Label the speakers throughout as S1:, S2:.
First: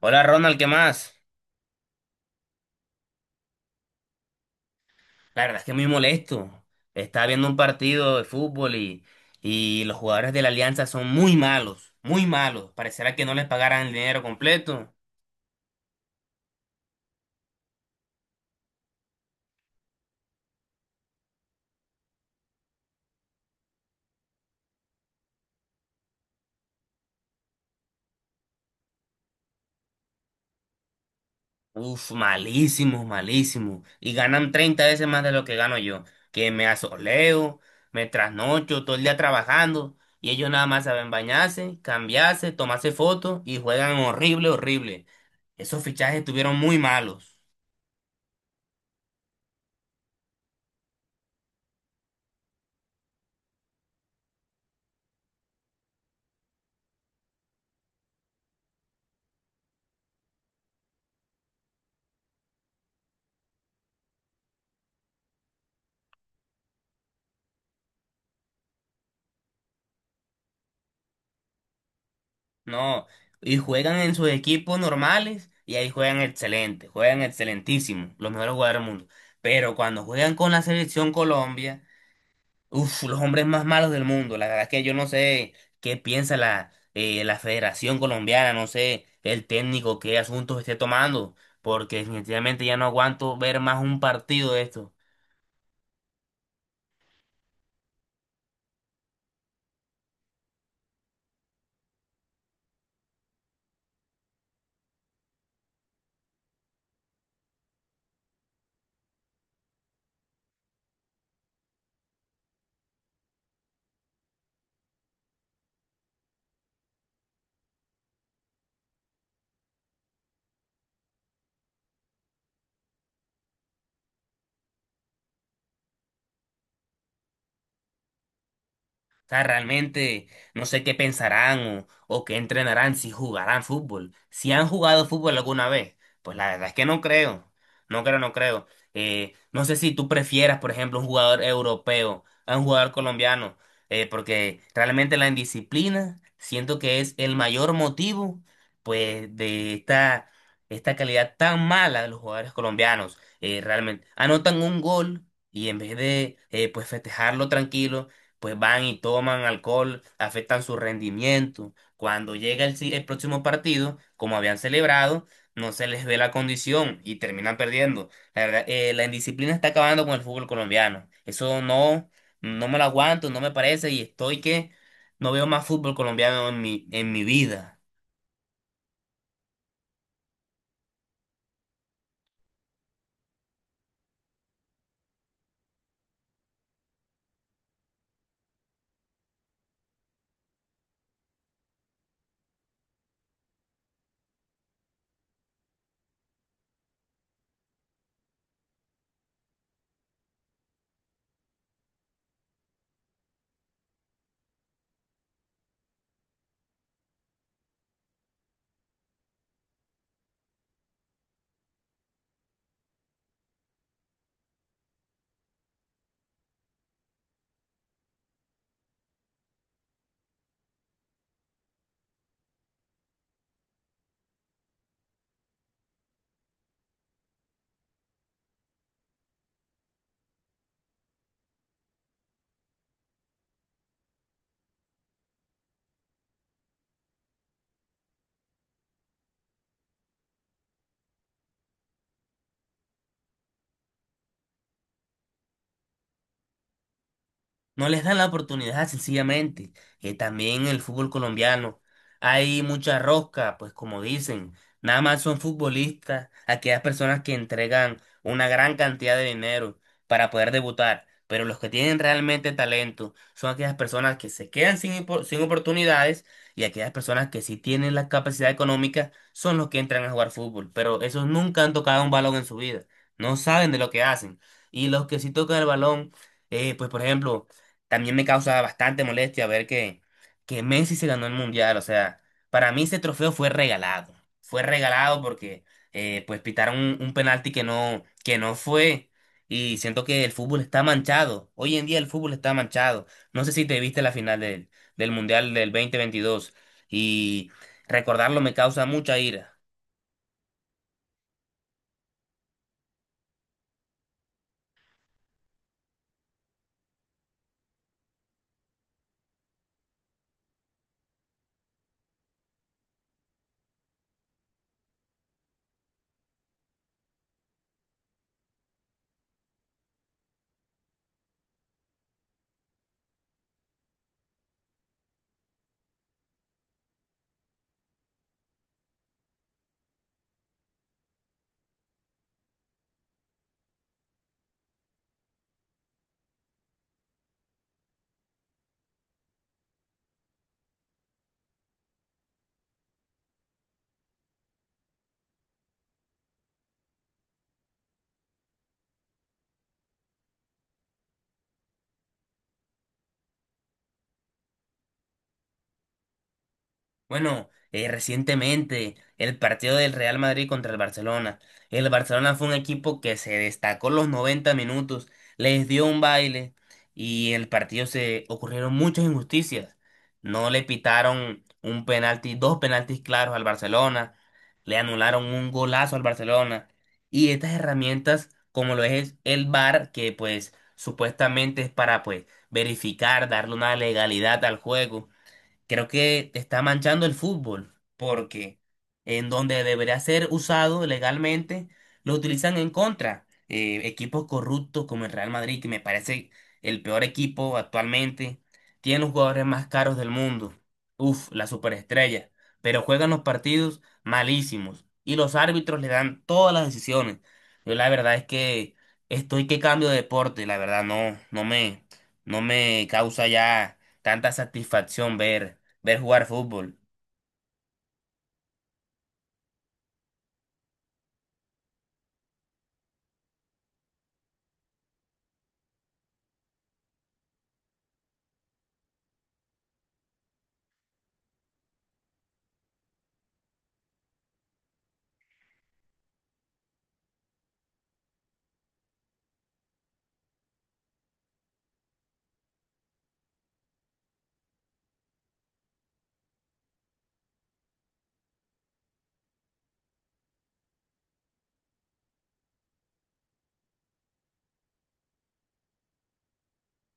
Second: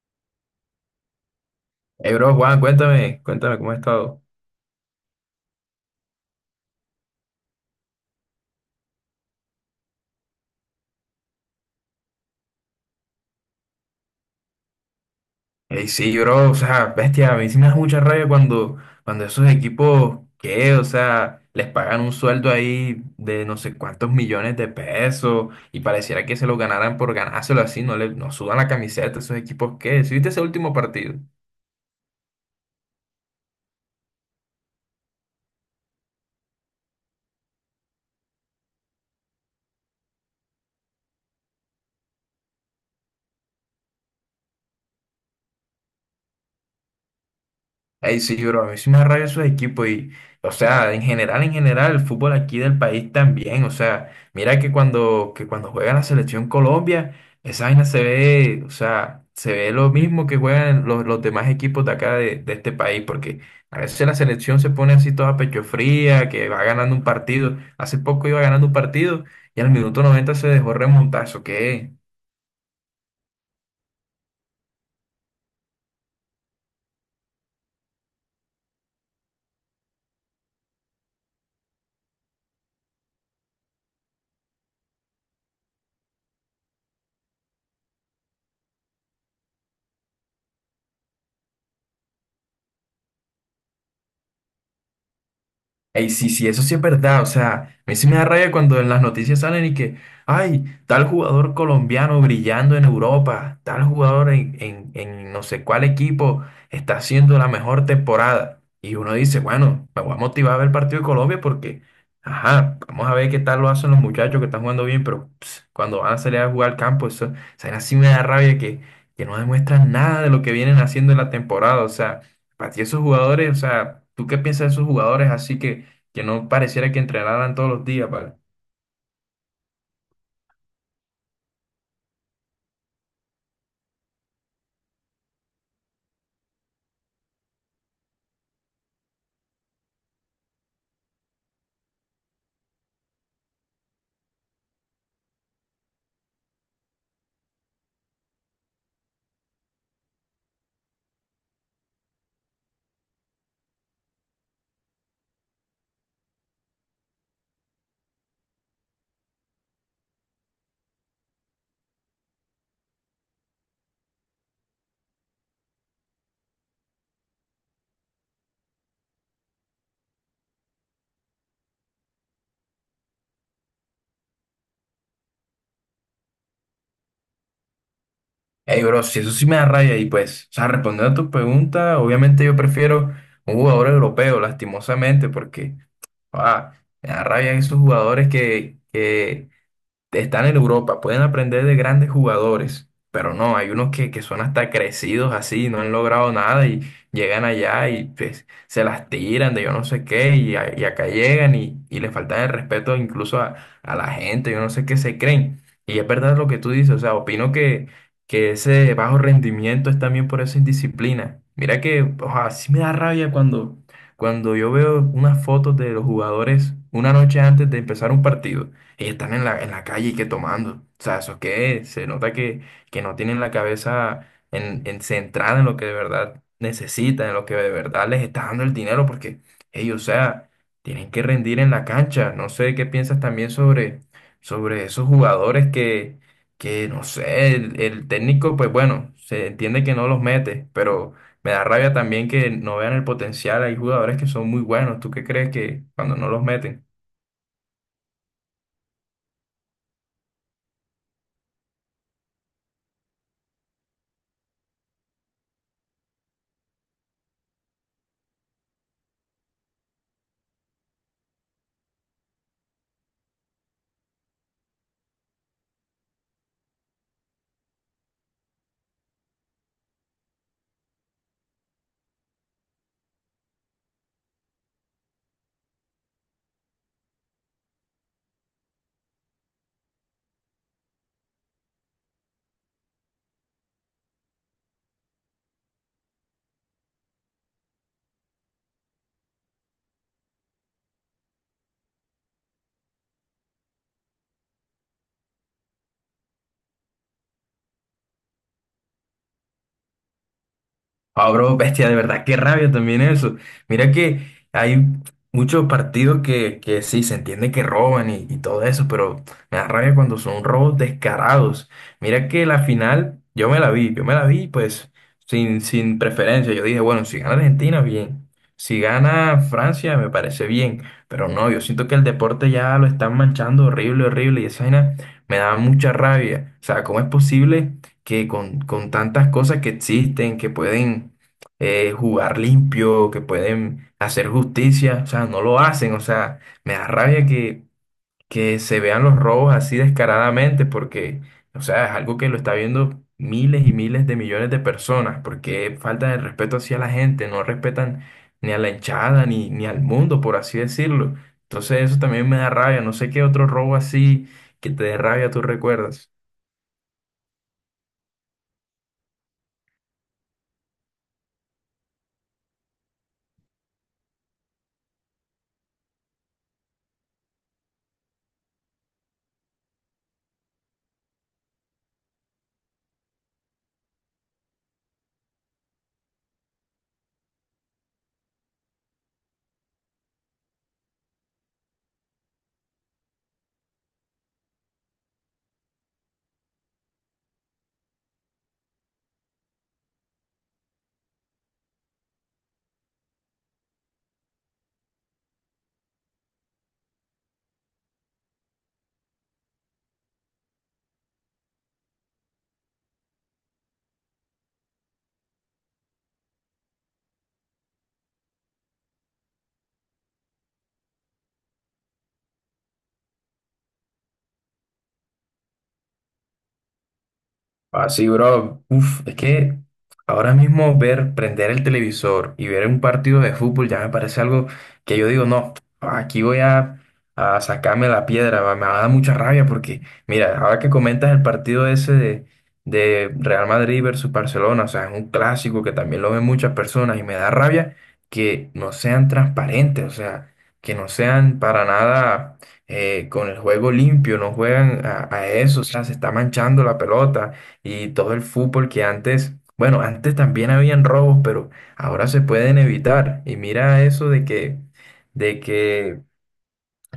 S1: Hola Ronald, ¿qué más?
S2: Hey, bro, Juan, cuéntame cómo has estado.
S1: La verdad es que muy molesto. Estaba viendo un partido de fútbol y los jugadores de la Alianza son muy malos, muy malos. Parecerá que no les pagaran el dinero completo.
S2: Hey, sí, bro, o sea, bestia, a mí sí me da mucha rabia cuando esos equipos, ¿qué? O sea, les pagan un sueldo ahí de no sé cuántos millones de pesos y pareciera que se lo ganaran por ganárselo así, no sudan la camiseta, esos equipos, ¿qué? ¿Sí viste ese último partido?
S1: Uf, malísimos, malísimos. Y ganan 30 veces más de lo que gano yo. Que me asoleo, me trasnocho todo el día trabajando y ellos nada más saben bañarse, cambiarse, tomarse fotos y juegan horrible, horrible. Esos fichajes estuvieron muy malos.
S2: Ay, sí, bro, a mí sí me da rabia esos equipos y, o sea, en general, el fútbol aquí del país también, o sea, mira que cuando juega la selección Colombia, esa vaina se ve, o sea, se ve lo mismo que juegan los demás equipos de acá de este país, porque a veces la selección se pone así toda pecho fría, que va ganando un partido, hace poco iba ganando un partido y al minuto 90 se dejó remontar, ¿eso qué es?
S1: No, y juegan en sus equipos normales y ahí juegan excelente, juegan excelentísimo, los mejores jugadores del mundo. Pero cuando juegan con la selección Colombia, uff, los hombres más malos del mundo. La verdad es que yo no sé qué piensa la, la Federación Colombiana, no sé el técnico qué asuntos esté tomando, porque definitivamente ya no aguanto ver más un partido de esto.
S2: Ey, sí, sí, eso sí es verdad. O sea, a mí sí me da rabia cuando en las noticias salen y que, ay, tal jugador colombiano brillando en Europa, tal jugador en no sé cuál equipo está haciendo la mejor temporada. Y uno dice, bueno, me voy a motivar a ver el partido de Colombia porque, ajá, vamos a ver qué tal lo hacen los muchachos que están jugando bien, pero ps, cuando van a salir a jugar al campo, eso, o sea, así me da rabia que no demuestran nada de lo que vienen haciendo en la temporada. O sea, para ti esos jugadores, o sea, ¿tú qué piensas de esos jugadores así que no pareciera que entrenaran todos los días, ¿vale?
S1: Sea, realmente no sé qué pensarán o qué entrenarán si jugarán fútbol. Si han jugado fútbol alguna vez, pues la verdad es que no creo. No creo, no creo. No sé si tú prefieras, por ejemplo, un jugador europeo a un jugador colombiano, porque realmente la indisciplina siento que es el mayor motivo, pues, esta calidad tan mala de los jugadores colombianos. Realmente anotan un gol y en vez de, pues, festejarlo tranquilo pues van y toman alcohol, afectan su rendimiento. Cuando llega el, el próximo partido, como habían celebrado, no se les ve la condición y terminan perdiendo. La verdad, la indisciplina está acabando con el fútbol colombiano. Eso no, no me lo aguanto, no me parece y estoy que no veo más fútbol colombiano en en mi vida.
S2: Ey, bro, si eso sí me da raya y pues, o sea, respondiendo a tu pregunta, obviamente yo prefiero un jugador europeo, lastimosamente, porque, ah, me da raya esos jugadores que están en Europa, pueden aprender de grandes jugadores, pero no, hay unos que son hasta crecidos así, no han logrado nada y llegan allá y pues, se las tiran de yo no sé qué y, y acá llegan y les faltan el respeto incluso a la gente, yo no sé qué se creen. Y es verdad lo que tú dices, o sea, opino que ese bajo rendimiento es también por esa indisciplina. Mira que, o sea, sí me da rabia cuando yo veo unas fotos de los jugadores una noche antes de empezar un partido ellos están en la calle y que tomando. O sea, eso es que se nota que no tienen la cabeza en centrada en lo que de verdad necesitan, en lo que de verdad les está dando el dinero, porque ellos, o sea, tienen que rendir en la cancha. No sé qué piensas también sobre, sobre esos jugadores que no sé, el técnico, pues bueno, se entiende que no los mete, pero me da rabia también que no vean el potencial. Hay jugadores que son muy buenos. ¿Tú qué crees que cuando no los meten?
S1: No les dan la oportunidad, sencillamente. También el fútbol colombiano. Hay mucha rosca, pues como dicen, nada más son futbolistas, aquellas personas que entregan una gran cantidad de dinero para poder debutar. Pero los que tienen realmente talento son aquellas personas que se quedan sin, sin oportunidades y aquellas personas que sí tienen la capacidad económica son los que entran a jugar fútbol. Pero esos nunca han tocado un balón en su vida. No saben de lo que hacen. Y los que sí tocan el balón, pues por ejemplo, también me causa bastante molestia ver que Messi se ganó el mundial. O sea, para mí ese trofeo fue regalado. Fue regalado porque pues pitaron un penalti que que no fue. Y siento que el fútbol está manchado. Hoy en día el fútbol está manchado. No sé si te viste la final del mundial del 2022. Y recordarlo me causa mucha ira.
S2: Ah, bro, bestia, de verdad, qué rabia también eso. Mira que hay muchos partidos que sí, se entiende que roban y todo eso, pero me da rabia cuando son robos descarados. Mira que la final, yo me la vi pues sin preferencia. Yo dije, bueno, si gana Argentina, bien. Si gana Francia, me parece bien. Pero no, yo siento que el deporte ya lo están manchando horrible, horrible, y esa vaina me da mucha rabia. O sea, ¿cómo es posible? Que con tantas cosas que existen, que pueden jugar limpio, que pueden hacer justicia, o sea, no lo hacen, o sea, me da rabia que se vean los robos así descaradamente, porque, o sea, es algo que lo está viendo miles y miles de millones de personas, porque falta de respeto hacia la gente, no respetan ni a la hinchada, ni al mundo, por así decirlo. Entonces eso también me da rabia, no sé qué otro robo así que te dé rabia tú recuerdas.
S1: Bueno, recientemente el partido del Real Madrid contra el Barcelona. El Barcelona fue un equipo que se destacó los 90 minutos, les dio un baile y en el partido se ocurrieron muchas injusticias. No le pitaron un penalti, dos penaltis claros al Barcelona, le anularon un golazo al Barcelona y estas herramientas como lo es el VAR que pues supuestamente es para pues verificar, darle una legalidad al juego creo que está manchando el fútbol, porque en donde debería ser usado legalmente, lo utilizan en contra. Equipos corruptos como el Real Madrid, que me parece el peor equipo actualmente, tiene los jugadores más caros del mundo. Uf, la superestrella. Pero juegan los partidos malísimos y los árbitros le dan todas las decisiones. Yo la verdad es que estoy que cambio de deporte, la verdad no, no me causa ya tanta satisfacción ver jugar fútbol.
S2: Así, bro. Uf, es que ahora mismo ver, prender el televisor y ver un partido de fútbol ya me parece algo que yo digo, no, aquí voy a sacarme la piedra, me va a dar mucha rabia porque, mira, ahora que comentas el partido ese de Real Madrid versus Barcelona, o sea, es un clásico que también lo ven muchas personas y me da rabia que no sean transparentes, o sea, que no sean para nada con el juego limpio, no juegan a eso, o sea, se está manchando la pelota y todo el fútbol que antes, bueno, antes también habían robos, pero ahora se pueden evitar. Y mira eso de que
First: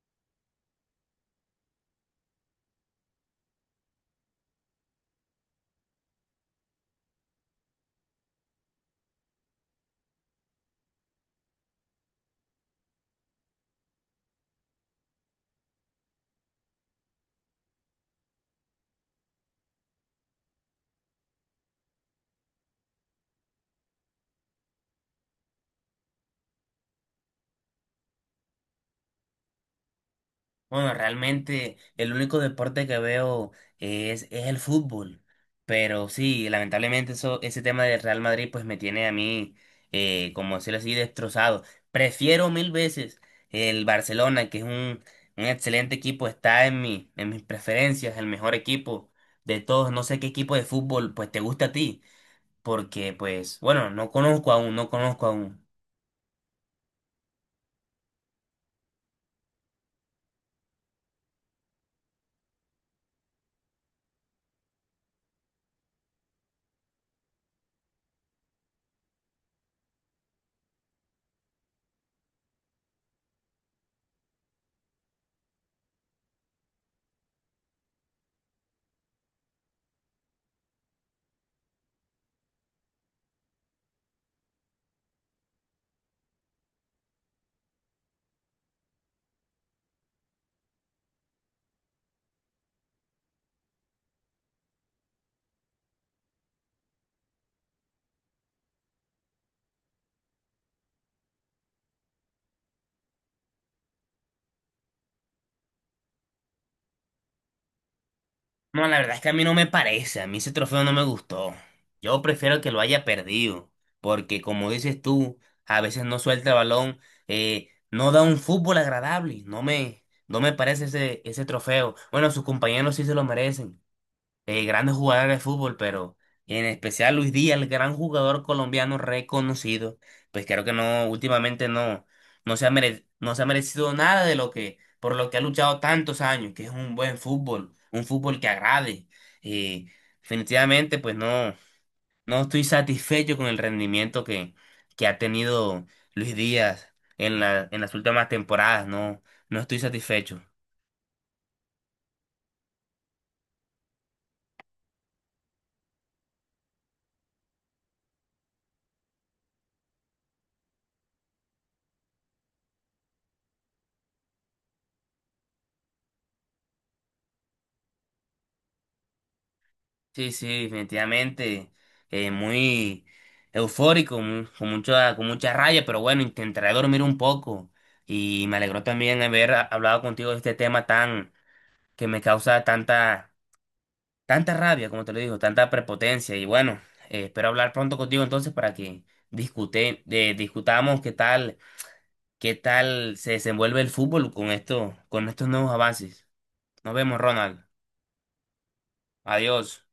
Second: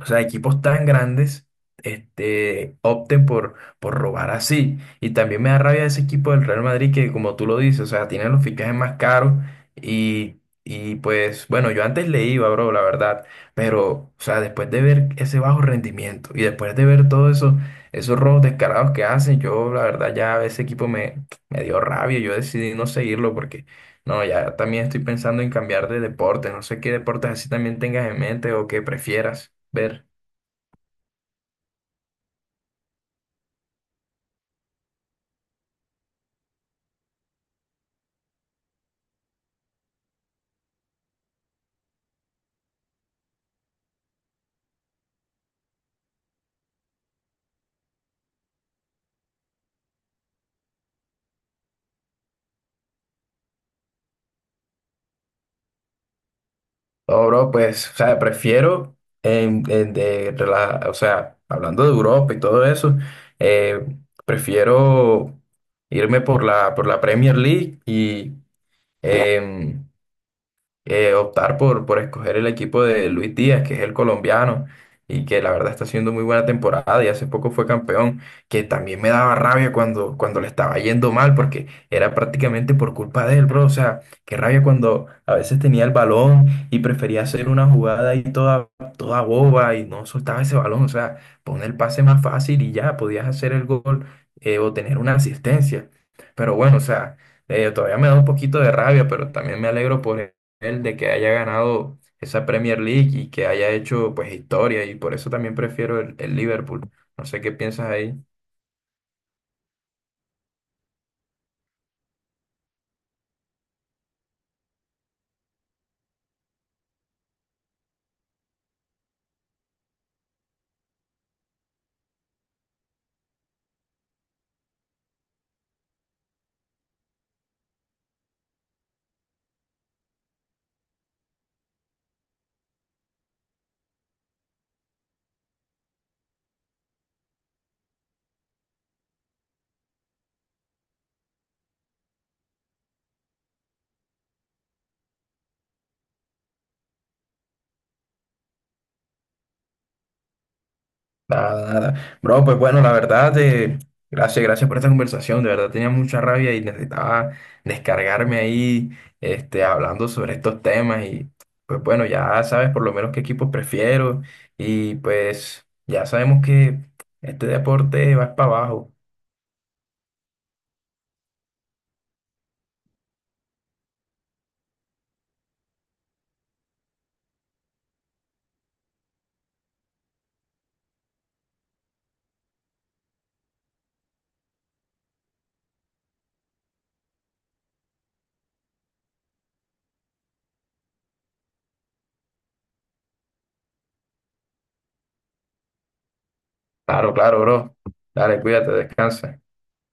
S2: o sea, equipos tan grandes este, opten por robar así. Y también me da rabia ese equipo del Real Madrid que, como tú lo dices, o sea, tienen los fichajes más caros y, y pues, bueno, yo antes le iba, bro, la verdad, pero, o sea, después de ver ese bajo rendimiento y después de ver todo eso, esos robos descarados que hacen, yo, la verdad, ya ese equipo me, me dio rabia, yo decidí no seguirlo porque, no, ya también estoy pensando en cambiar de deporte, no sé qué deportes así también tengas en mente o que prefieras ver.
S1: Bueno, realmente el único deporte que veo es el fútbol. Pero sí, lamentablemente eso, ese tema del Real Madrid pues me tiene a mí, como decirlo así, destrozado. Prefiero mil veces el Barcelona, que es un excelente equipo, está en en mis preferencias, el mejor equipo de todos. No sé qué equipo de fútbol pues te gusta a ti, porque pues, bueno, no conozco aún, no conozco aún.
S2: No, bro, pues, o sea, prefiero, o sea, hablando de Europa y todo eso, eh, prefiero irme por la Premier League y, em, optar por escoger el equipo de Luis Díaz, que es el colombiano, y que la verdad está haciendo muy buena temporada y hace poco fue campeón, que también me daba rabia cuando le estaba yendo mal, porque era prácticamente por culpa de él, bro. O sea, qué rabia cuando a veces tenía el balón y prefería hacer una jugada ahí toda, toda boba y no soltaba ese balón. O sea, pon el pase más fácil y ya podías hacer el gol o tener una asistencia. Pero bueno, o sea todavía me da un poquito de rabia, pero también me alegro por él de que haya ganado esa Premier League y que haya hecho pues historia y por eso también prefiero el Liverpool. No sé qué piensas ahí.
S1: No, la verdad es que a mí no me parece, a mí ese trofeo no me gustó. Yo prefiero que lo haya perdido, porque como dices tú, a veces no suelta el balón, no da un fútbol agradable, no me parece ese, ese trofeo. Bueno, sus compañeros sí se lo merecen, de grandes jugadores de fútbol, pero en especial Luis Díaz, el gran jugador colombiano reconocido, pues creo que no, últimamente no, no se ha merecido nada de lo que, por lo que ha luchado tantos años, que es un buen fútbol, un fútbol que agrade. Y definitivamente, pues no, no estoy satisfecho con el rendimiento que ha tenido Luis Díaz en la, en las últimas temporadas, no, no estoy satisfecho.
S2: Nada, nada. Bro, pues bueno, la verdad, gracias por esta conversación. De verdad tenía mucha rabia y necesitaba descargarme ahí, este, hablando sobre estos temas y pues bueno, ya sabes por lo menos qué equipos prefiero y pues ya sabemos que este deporte va para abajo.
S1: Sí, sí, definitivamente. Eh, muy eufórico, con mucha raya, pero bueno, intentaré dormir un poco. Y me alegró también hablado contigo de este tema tan, que me causa tanta, tanta rabia, como te lo digo, tanta prepotencia. Y bueno, espero hablar pronto contigo entonces para que discutamos qué tal se desenvuelve el fútbol con esto, con estos nuevos avances. Nos
S2: Claro,
S1: vemos,
S2: claro,
S1: Ronald.
S2: bro. Dale, cuídate, descansa.
S1: Adiós.